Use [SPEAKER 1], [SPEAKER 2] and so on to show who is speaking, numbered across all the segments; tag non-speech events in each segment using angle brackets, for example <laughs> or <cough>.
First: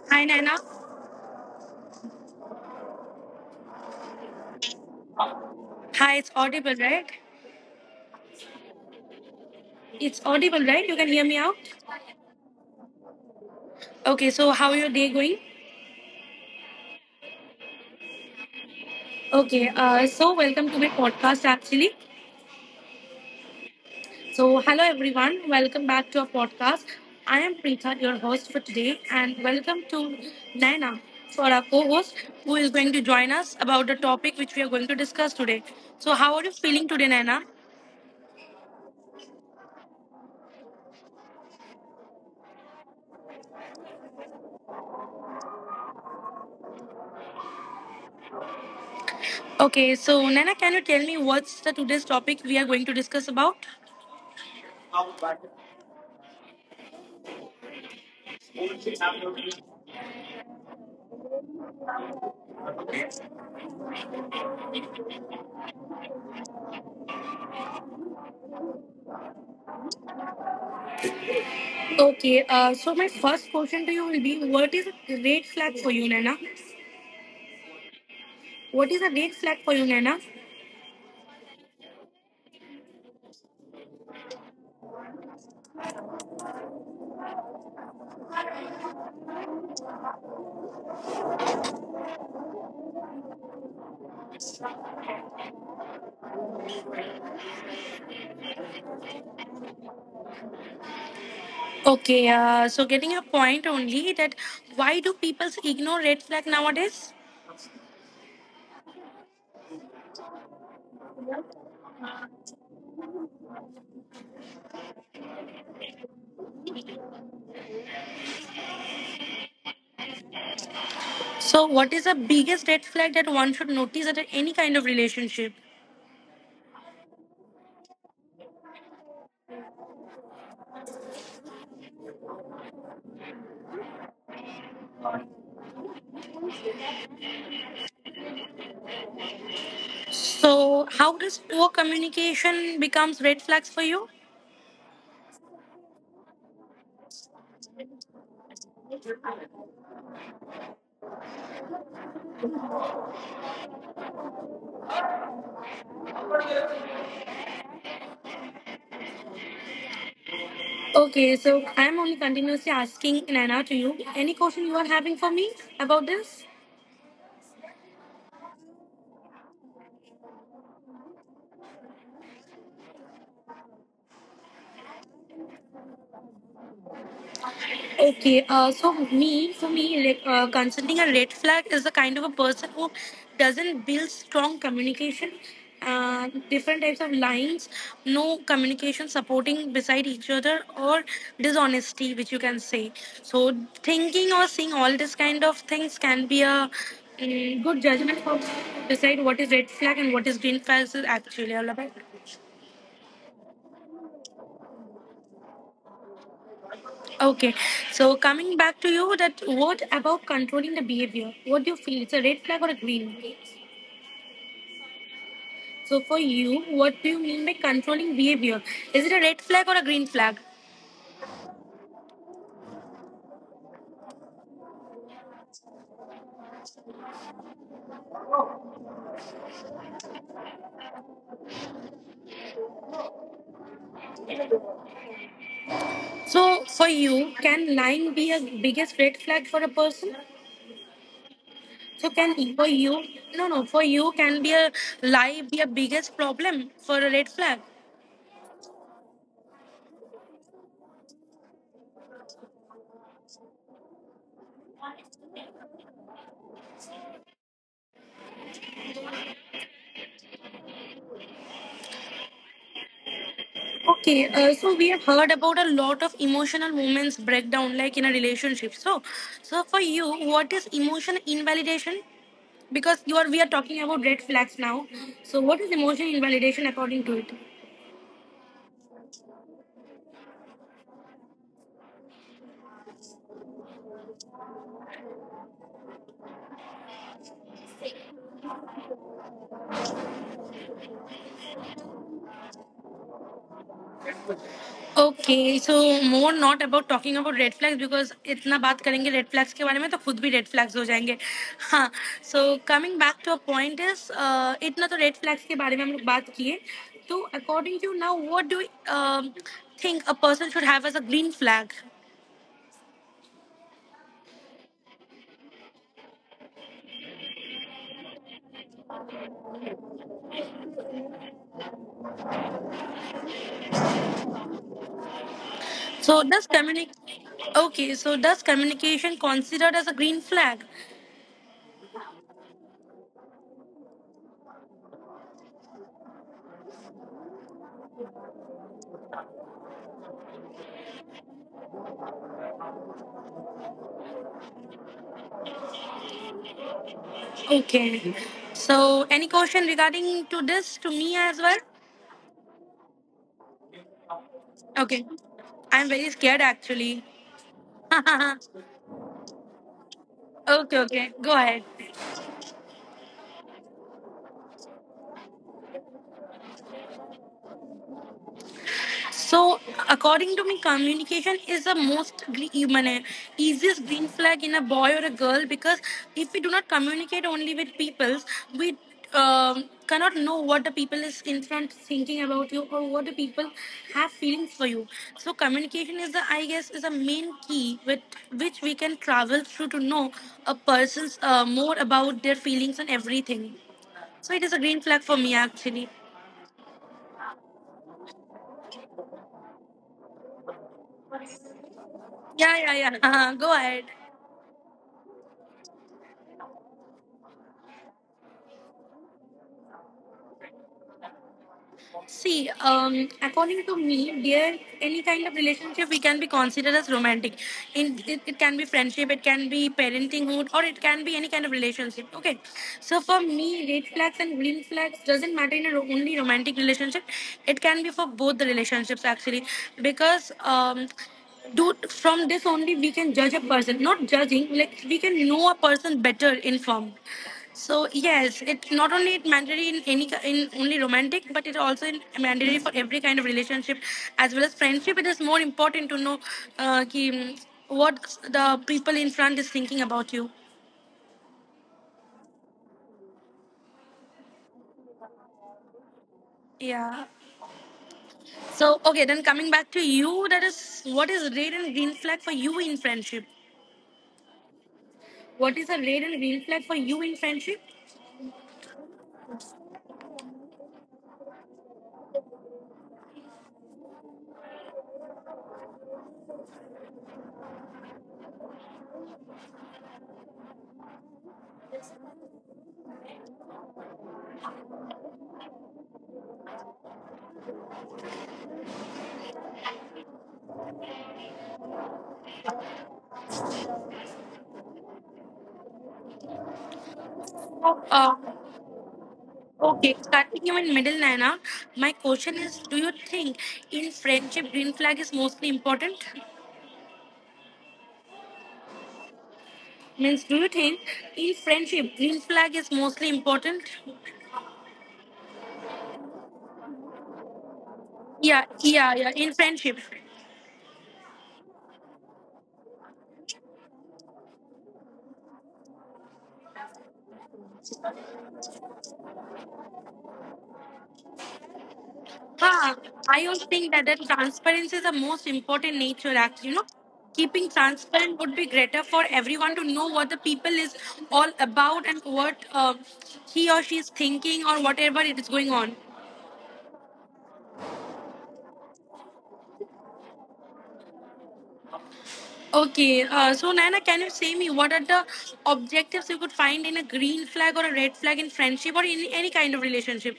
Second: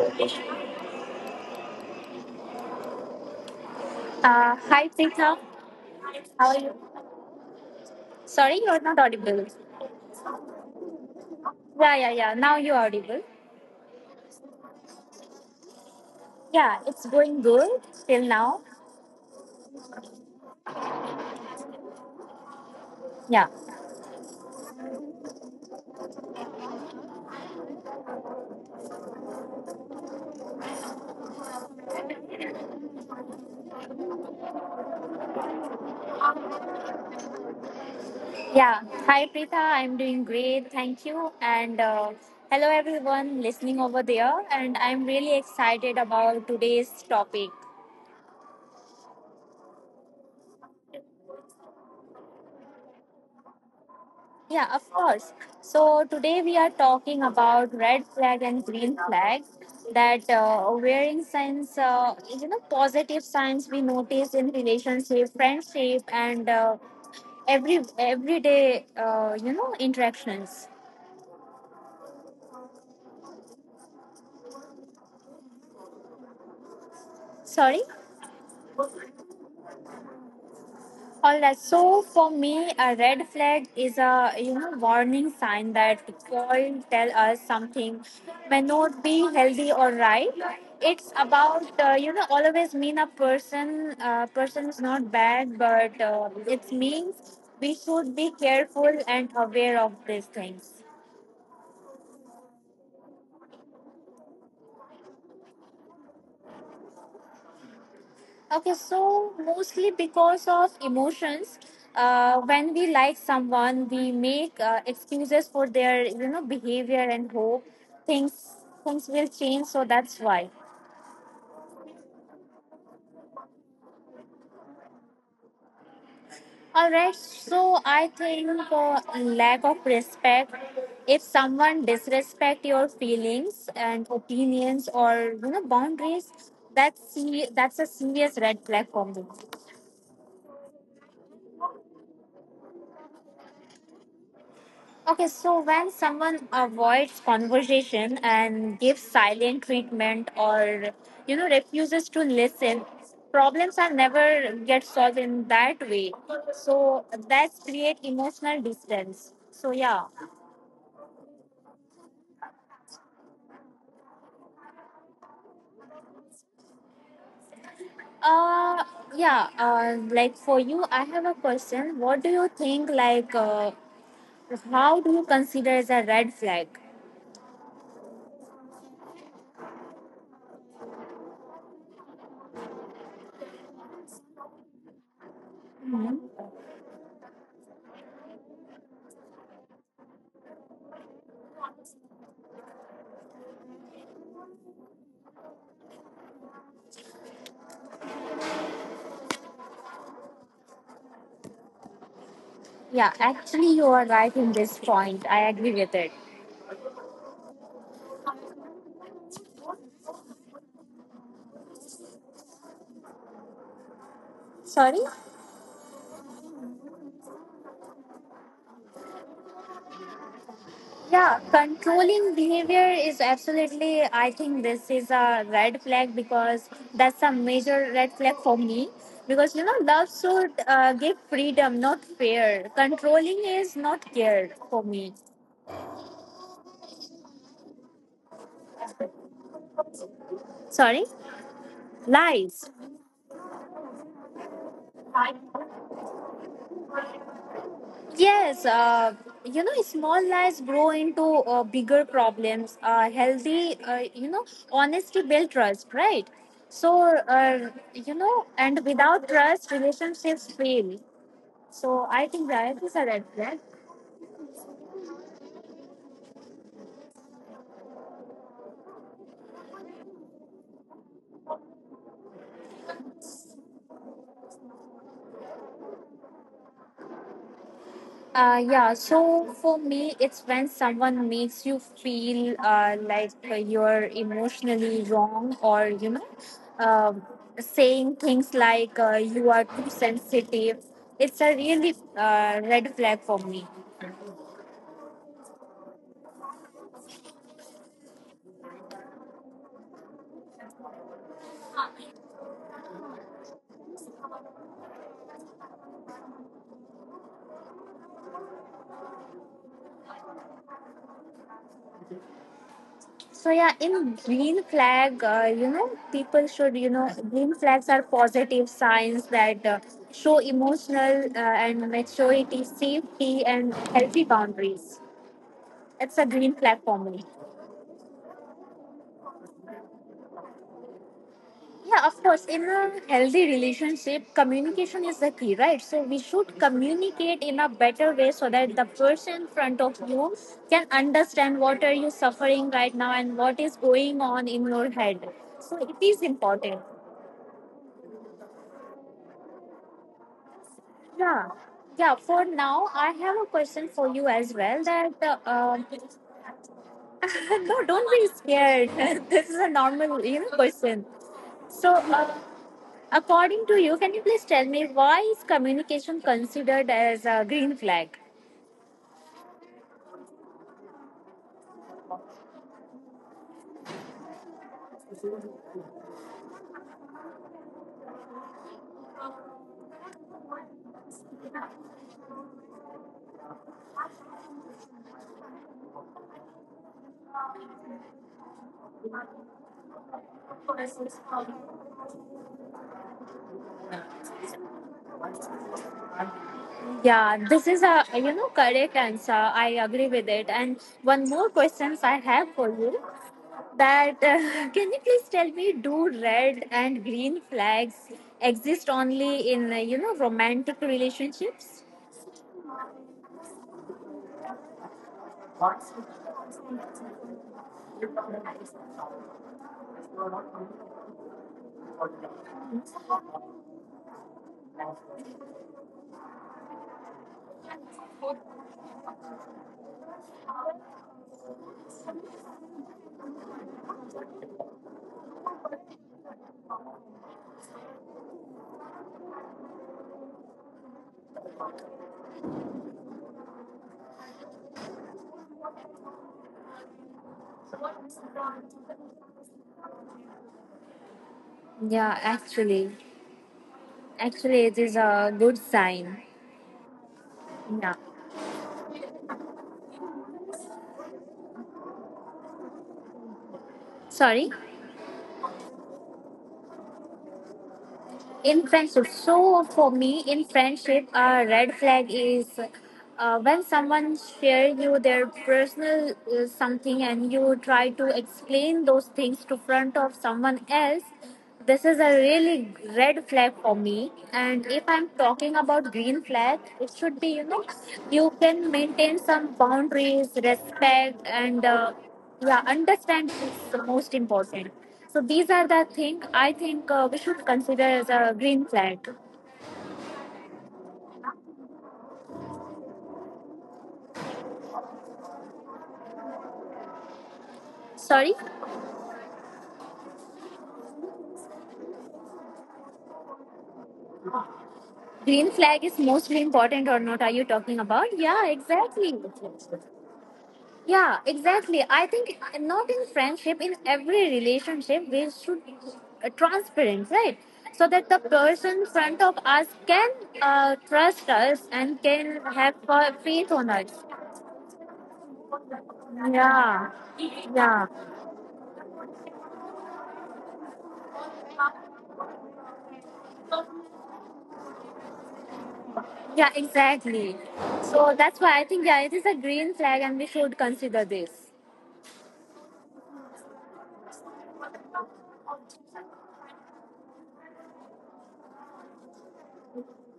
[SPEAKER 1] Uh,
[SPEAKER 2] Hi, Naina.
[SPEAKER 1] Hi, Preeta.
[SPEAKER 2] Hi, it's
[SPEAKER 1] How are
[SPEAKER 2] audible,
[SPEAKER 1] you?
[SPEAKER 2] right?
[SPEAKER 1] Sorry, you're not audible.
[SPEAKER 2] It's audible, right? You can hear me out?
[SPEAKER 1] Yeah, yeah, yeah. Now you're audible.
[SPEAKER 2] Okay, so how your day going?
[SPEAKER 1] Yeah, it's going good till now.
[SPEAKER 2] Okay, so welcome to my podcast, actually.
[SPEAKER 1] Yeah,
[SPEAKER 2] So, hello, everyone. Welcome back to our podcast. I am Preetha, your host for today, and welcome to Naina for our co-host, who is going to join us about the topic which we are going to discuss today. So, how are you feeling today, Naina?
[SPEAKER 1] yeah. Hi, Preeta. I'm doing great. Thank you. And hello, everyone listening over there. And I'm really excited about today's topic.
[SPEAKER 2] Okay, so Naina, can you tell me what's the today's topic we are going to discuss about?
[SPEAKER 1] Yeah, of course. So today we are talking about red flag and green flag. That Wearing signs, positive signs we notice in relationship, friendship, and everyday, interactions.
[SPEAKER 2] Okay, so my first question to you will be: what is a red flag for you, Nana?
[SPEAKER 1] Sorry.
[SPEAKER 2] What is a red flag for you, Nana?
[SPEAKER 1] All that. So for me, a red flag is a warning sign that could tell us something may not be healthy or right. It's about always mean a person person is not bad, but it means we should be careful and aware of these things.
[SPEAKER 2] Okay, so getting your point only, that why do people ignore red flag nowadays?
[SPEAKER 1] Okay, so mostly because of emotions. When we like someone, we make excuses for their, you know, behavior and hope things things will change. So that's why.
[SPEAKER 2] So, what is the biggest red flag that one should notice at any kind of relationship?
[SPEAKER 1] All right. So I think lack of respect. If someone disrespect your feelings and opinions or you know boundaries, that's a serious red flag for me.
[SPEAKER 2] So, how does poor communication becomes red flags for you?
[SPEAKER 1] Okay, so when someone avoids conversation and gives silent treatment or you know refuses to listen, problems are never get solved in that way. So that's create emotional distance. So yeah.
[SPEAKER 2] Okay, so I'm only continuously asking Nana to you. Any question you are having for me about this?
[SPEAKER 1] Uh yeah, like for you I have a question. What do you think how do you consider as a red flag?
[SPEAKER 2] Okay, so me, for me, considering a red flag is the kind of a person who doesn't build strong communication,
[SPEAKER 1] Mhm.
[SPEAKER 2] different types of lines, no communication supporting beside each other, or dishonesty, which you can say. So thinking or seeing all this kind of things can be a good judgment for decide what is red flag and what is green flag is actually all about.
[SPEAKER 1] Yeah, actually you are right in this point. I agree with it.
[SPEAKER 2] Okay, so coming back to you, that what about controlling the behavior? What do you feel? It's a red flag or a green?
[SPEAKER 1] Sorry?
[SPEAKER 2] So for you, what do you mean by controlling behavior? Is it a red flag or a green flag?
[SPEAKER 1] Yeah, controlling behavior is absolutely, I think this is a red flag because that's a major red flag for me. Because you know, love should give freedom, not fear. Controlling is not care for me.
[SPEAKER 2] So for you, can lying be a biggest red flag for a person?
[SPEAKER 1] Sorry,
[SPEAKER 2] So can for
[SPEAKER 1] lies.
[SPEAKER 2] you, no, no, for you, can be a lie be a biggest problem for a red flag?
[SPEAKER 1] Yes, small lies grow into bigger problems. Healthy, honesty build trust, right? So, and without trust, relationships fail. So I think that is are red flag.
[SPEAKER 2] Okay, so we have heard about a lot of emotional moments breakdown, like in a relationship. So, so for you, what is emotion invalidation? Because you are, we are talking about red flags now. So, what is emotion invalidation according to it?
[SPEAKER 1] Yeah. So for me, it's when someone makes you feel like you're emotionally wrong, or um saying things like you are too sensitive. It's a really red flag for me.
[SPEAKER 2] Okay so more not about talking about red flags because इतना बात करेंगे red flags के बारे में तो खुद भी red flags हो जाएंगे. हाँ, so coming back to a point is, इतना तो रेड फ्लैग्स के बारे में हम लोग बात किए. तो according to now what do think a person should have as a green flag?
[SPEAKER 1] So yeah, in green flag, people should you know green flags are positive signs that show emotional and maturity, safety, and healthy boundaries. It's
[SPEAKER 2] so
[SPEAKER 1] a
[SPEAKER 2] does
[SPEAKER 1] green flag for me.
[SPEAKER 2] कम्युनिक okay, so does communication considered as a green flag?
[SPEAKER 1] Yeah, of course. In a healthy relationship, communication is the key, right? So we should communicate in a better way so that the person in front of you can understand what are you suffering right now and what is going on in your head. So it is important.
[SPEAKER 2] Okay, so any question regarding to this to me as
[SPEAKER 1] Yeah.
[SPEAKER 2] Well?
[SPEAKER 1] Yeah, for now, I have a question for you as well
[SPEAKER 2] okay,
[SPEAKER 1] that
[SPEAKER 2] I am very scared actually.
[SPEAKER 1] <laughs> no, don't be
[SPEAKER 2] <laughs>
[SPEAKER 1] scared. <laughs> this is a normal you know,
[SPEAKER 2] Okay,
[SPEAKER 1] question.
[SPEAKER 2] okay, go ahead.
[SPEAKER 1] So, uh, According to you, can you please tell me why is communication considered as a green flag?
[SPEAKER 2] So, according to me, communication is the I mean, easiest green flag in a boy or a girl, because if we do not communicate only with people, we cannot know what the people is in front thinking about you, or what the people have feelings for you. So, communication is the, I guess, is a main key with which we can travel through to know a person's more about their feelings and everything. So it is a green flag for me, actually.
[SPEAKER 1] Yeah, this is a you know correct answer. I agree with it. And one more questions I have
[SPEAKER 2] Yeah,
[SPEAKER 1] for
[SPEAKER 2] yeah, yeah.
[SPEAKER 1] you
[SPEAKER 2] <laughs> Uh-huh. Go ahead.
[SPEAKER 1] that <laughs> can you please tell me do red and green flags exist only in romantic relationships?
[SPEAKER 2] See, according to me, dear, any kind of relationship we can be considered as romantic. In it, it can be friendship, it can be parentinghood, or it can be any kind of relationship. Okay, so for me, red flags and green flags doesn't matter in a only romantic relationship. It can be for both the relationships, actually, because do from this only we can judge a person, not judging, like we can know a person better informed. So yes, it not only it mandatory in in only romantic, but it also in mandatory for every kind of relationship, as well as friendship. It is more important to know, what the people in front is thinking about you.
[SPEAKER 1] Yeah, actually it is a good sign.
[SPEAKER 2] Yeah.
[SPEAKER 1] Yeah.
[SPEAKER 2] So okay, then coming back to you, that is, what is red and green flag for you in friendship?
[SPEAKER 1] Sorry.
[SPEAKER 2] What is a red and green flag for you in friendship?
[SPEAKER 1] In friendship, so for me in friendship a red flag is when someone shares you their personal something and you try to explain those things to front of someone else. This is a really red flag for me. And if I'm talking about green flag, it should be you know you can maintain some boundaries, respect, and yeah understand is the most important. So these are the thing I think we should consider
[SPEAKER 2] Uh,
[SPEAKER 1] as a green flag.
[SPEAKER 2] Okay, starting you in middle, Naina. My question is: do you think in friendship green flag is mostly important?
[SPEAKER 1] Sorry?
[SPEAKER 2] Means, do you think in friendship green flag is mostly important?
[SPEAKER 1] Green flag is mostly important or not, are you talking about?
[SPEAKER 2] Yeah,
[SPEAKER 1] Yeah,
[SPEAKER 2] yeah, yeah.
[SPEAKER 1] exactly.
[SPEAKER 2] In friendship,
[SPEAKER 1] Yeah, exactly, I think not in friendship, in every relationship we should transparent, right? So that the person in front of us can trust us and can
[SPEAKER 2] huh?
[SPEAKER 1] have
[SPEAKER 2] I also
[SPEAKER 1] faith
[SPEAKER 2] think
[SPEAKER 1] on
[SPEAKER 2] that
[SPEAKER 1] us.
[SPEAKER 2] that transparency is the most important nature. Actually, you know,
[SPEAKER 1] Yeah.
[SPEAKER 2] keeping
[SPEAKER 1] Yeah.
[SPEAKER 2] transparent would be greater for everyone to know what the people is all about, and what he or she is thinking, or whatever it is going on.
[SPEAKER 1] Yeah, exactly. So that's why I think yeah, it is a green flag, and we should consider this.
[SPEAKER 2] Okay, so Nana, can you say me what are the objectives you could find in a green flag or a red flag in friendship or in any kind of relationship?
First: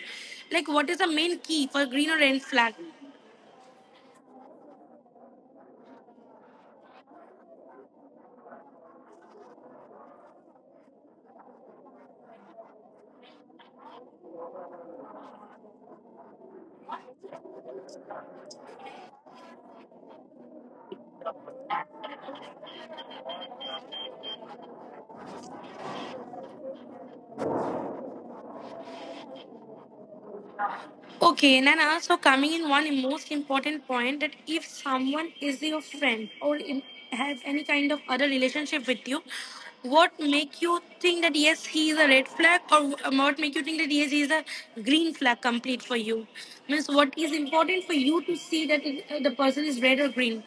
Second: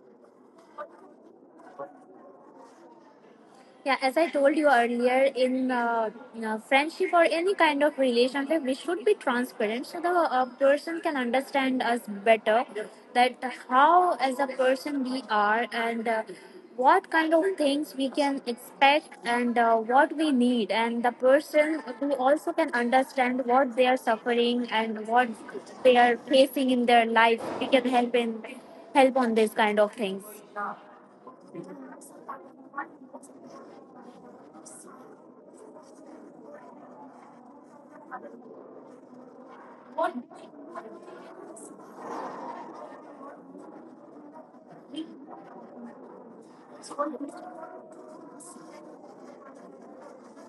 [SPEAKER 2] Like, what is the main key for green or red flag?
[SPEAKER 1] Yeah, as I told you earlier, in friendship or any kind of relationship, we should be transparent so the person can understand us better. That how, as a person, we are and what kind of things we can expect and what we need, and the person who also can understand what they are suffering and what they are facing in their life. We can help in help on these kind of things.
[SPEAKER 2] Okay, and then also coming in one most important point, that if someone is your friend or has any kind of other relationship with you, what make you think that yes, he is a red flag, or what make you think that yes, he is a green flag complete for you? Means what is important for you to see that it, the person is red or green?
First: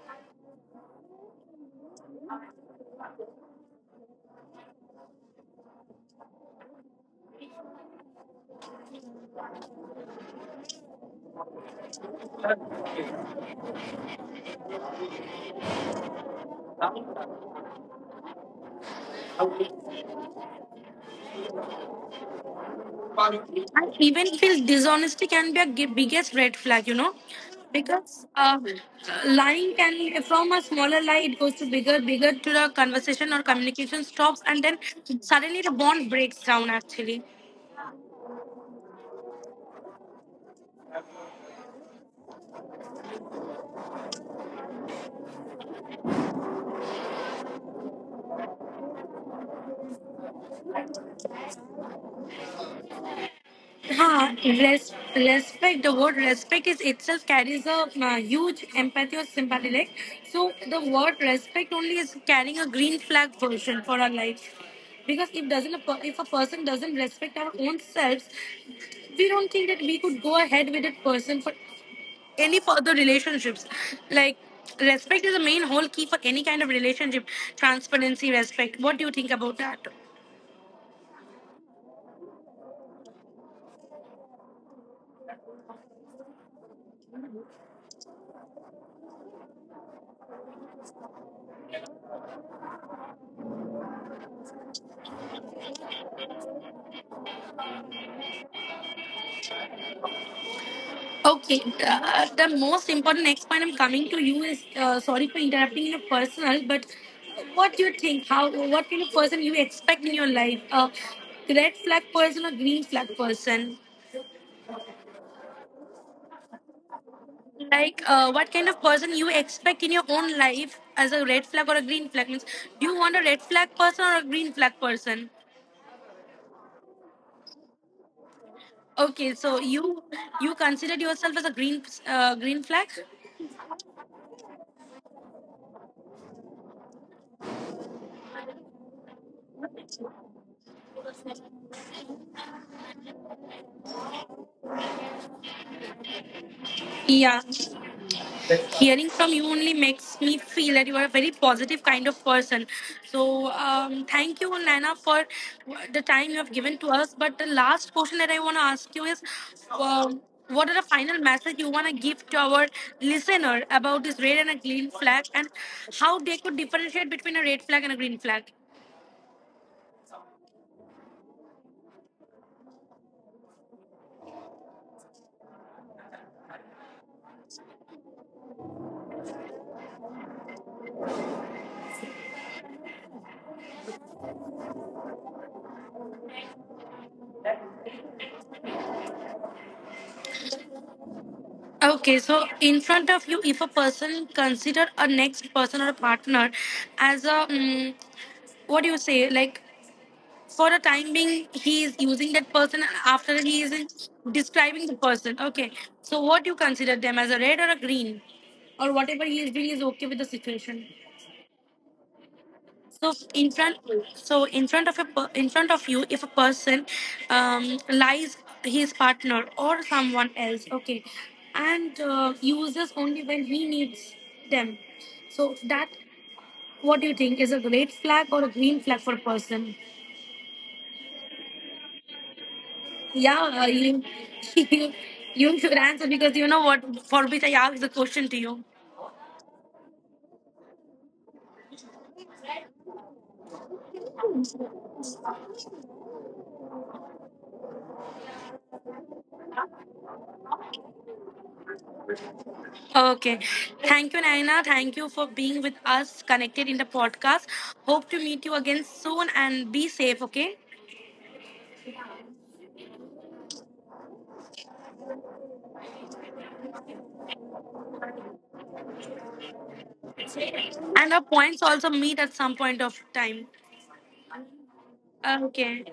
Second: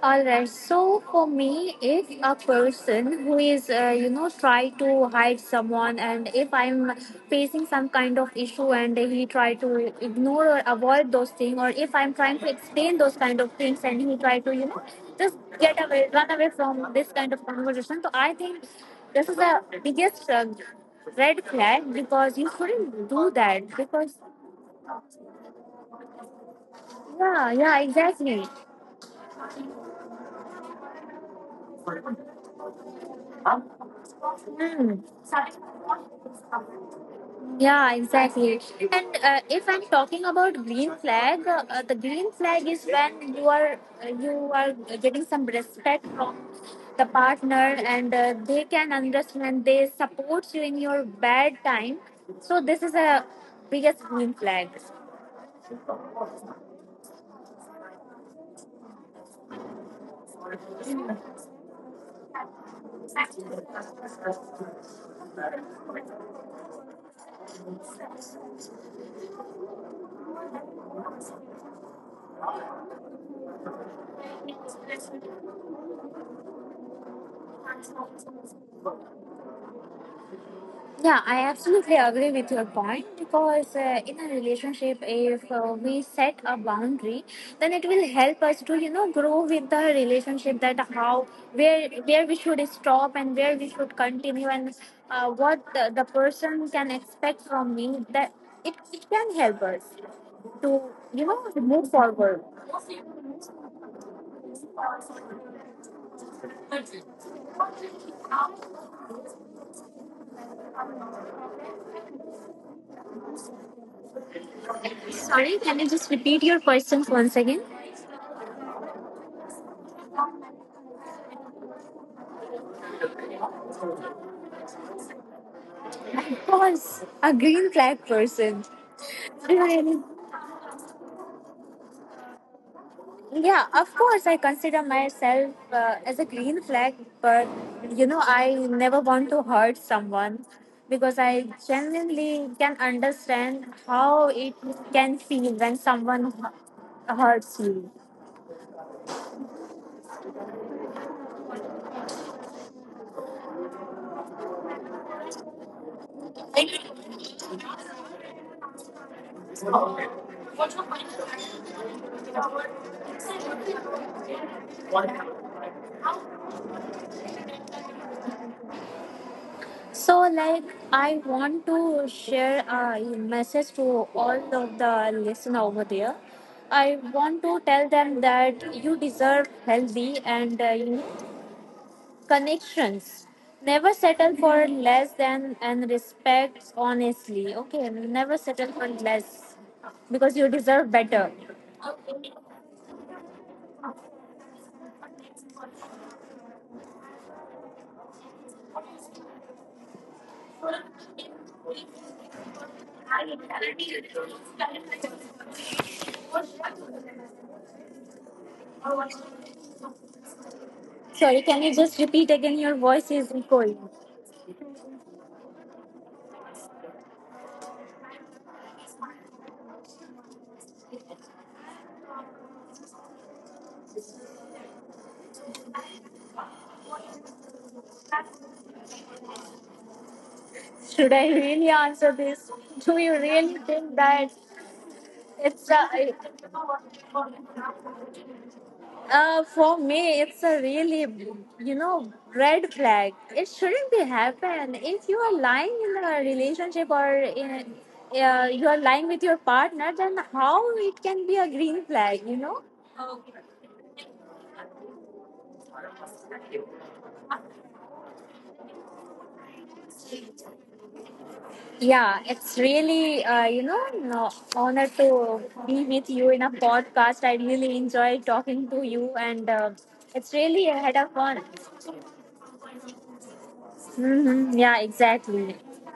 [SPEAKER 1] All right. So for me, if a person who is, try to hide someone, and if I'm facing some kind of issue and he try to ignore or avoid those things, or if I'm trying to explain those kind of things and he try to, you know, just get away, run away from this kind of conversation. So I think this is the biggest red flag because you shouldn't do
[SPEAKER 2] I
[SPEAKER 1] that because
[SPEAKER 2] even feel dishonesty can be a biggest red flag, you know,
[SPEAKER 1] yeah, yeah,
[SPEAKER 2] because
[SPEAKER 1] exactly.
[SPEAKER 2] lying can, from a smaller lie it goes to bigger, bigger, to the conversation or communication stops, and then
[SPEAKER 1] Hmm.
[SPEAKER 2] suddenly the bond breaks down. Actually,
[SPEAKER 1] Yeah, exactly. And if I'm talking about green flag, the green flag is when you are uh, you are getting some respect from the partner, and they can understand, they support you in your bad time. So this is a biggest green flag.
[SPEAKER 2] Respect, the word respect is itself carries a huge empathy or sympathy. Like, so the word respect only is carrying a green flag version for our life. Because if doesn't a per- if a person doesn't respect our own selves, we don't think that we could go ahead with that person for any further relationships. Like, respect is the main whole key for any kind of relationship. Transparency, respect. What do you think about that?
[SPEAKER 1] Yeah, I absolutely agree with your point because in a relationship, if we set a boundary, then it will help us to you know grow with the relationship. That how where we should stop and where we should continue and what the person can expect from me. That it can help us to you know
[SPEAKER 2] Okay,
[SPEAKER 1] move
[SPEAKER 2] uh,
[SPEAKER 1] forward.
[SPEAKER 2] the most important next point I'm coming to you is, sorry for interrupting in a personal, but what do you think? How, what kind of person you expect in your life? A red flag person or green flag person?
[SPEAKER 1] Sorry, can you just repeat your questions once again?
[SPEAKER 2] What kind of person you expect in your own life as a red flag or a green flag? Means, do you want a red flag person or a green flag person?
[SPEAKER 1] I was a green flag person.
[SPEAKER 2] Okay, so
[SPEAKER 1] Really.
[SPEAKER 2] you considered yourself as a green flag?
[SPEAKER 1] Yeah, of course, I consider myself as a green flag, but you know, I never want to hurt someone because I genuinely can understand how it can feel when
[SPEAKER 2] Yeah.
[SPEAKER 1] hurts you.
[SPEAKER 2] Hearing from you only makes me feel that you are a very positive kind of person. So thank you, Lana, for the time you have given to us. But the last question that I want to ask you is, um, what are the final message you want to give to our listener about this red and a green flag, and how they could differentiate between a red flag and a green flag?
[SPEAKER 1] So, like, I want to share a message to all of the listener over there. I want to tell them that you deserve healthy and connections, never settle for less than, and respect honestly. Okay, never settle for less because you deserve better.
[SPEAKER 2] Okay, so in front of you, if a person consider a next person or a partner as a what do you say, like, for the time being he is using that person, after describing the person, okay, so what you consider them as a red or a green, or whatever he is doing is okay with the situation?
[SPEAKER 1] Sorry, can you just repeat again? Your voice
[SPEAKER 2] so
[SPEAKER 1] is
[SPEAKER 2] in
[SPEAKER 1] echoing.
[SPEAKER 2] front so in front of in front of you, if a person um, lies his partner or someone else, okay, and uses only when he needs them, so that what do you think, is a red flag or a green flag for a person?
[SPEAKER 1] Should I really answer this? Do you really
[SPEAKER 2] Yeah,
[SPEAKER 1] think
[SPEAKER 2] you,
[SPEAKER 1] that
[SPEAKER 2] <laughs> you you
[SPEAKER 1] it's
[SPEAKER 2] should
[SPEAKER 1] a?
[SPEAKER 2] answer, because you know what for which I asked the question to you.
[SPEAKER 1] For me, it's a really, you know, red flag. It shouldn't be happen. If you are lying in a relationship or in, you are lying with your partner, then how it can be a green flag, you know?
[SPEAKER 2] Okay. Thank you, Naina. Thank you for being with us connected in the podcast. Hope to meet you again soon and be safe, okay?
[SPEAKER 1] Yeah, it's really, no, honor to be with you in a podcast. I really enjoy talking to you and it's really a head of
[SPEAKER 2] And our
[SPEAKER 1] fun.
[SPEAKER 2] points also meet at some point of time.
[SPEAKER 1] Hmm. Yeah, exactly.
[SPEAKER 2] Okay.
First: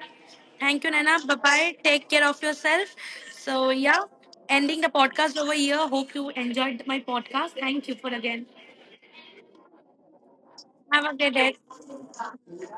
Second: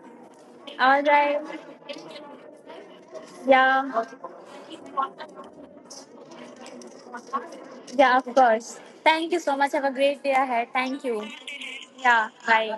[SPEAKER 2] Thank you,
[SPEAKER 1] All
[SPEAKER 2] Naina. Bye
[SPEAKER 1] right.
[SPEAKER 2] bye. Take care of yourself. So
[SPEAKER 1] Yeah.
[SPEAKER 2] yeah, ending the podcast over here. Hope you enjoyed my podcast. Thank you for
[SPEAKER 1] Yeah, of
[SPEAKER 2] again.
[SPEAKER 1] course. Thank you so much. Have a great day ahead. Thank
[SPEAKER 2] Have a
[SPEAKER 1] you.
[SPEAKER 2] good day.
[SPEAKER 1] Yeah, bye.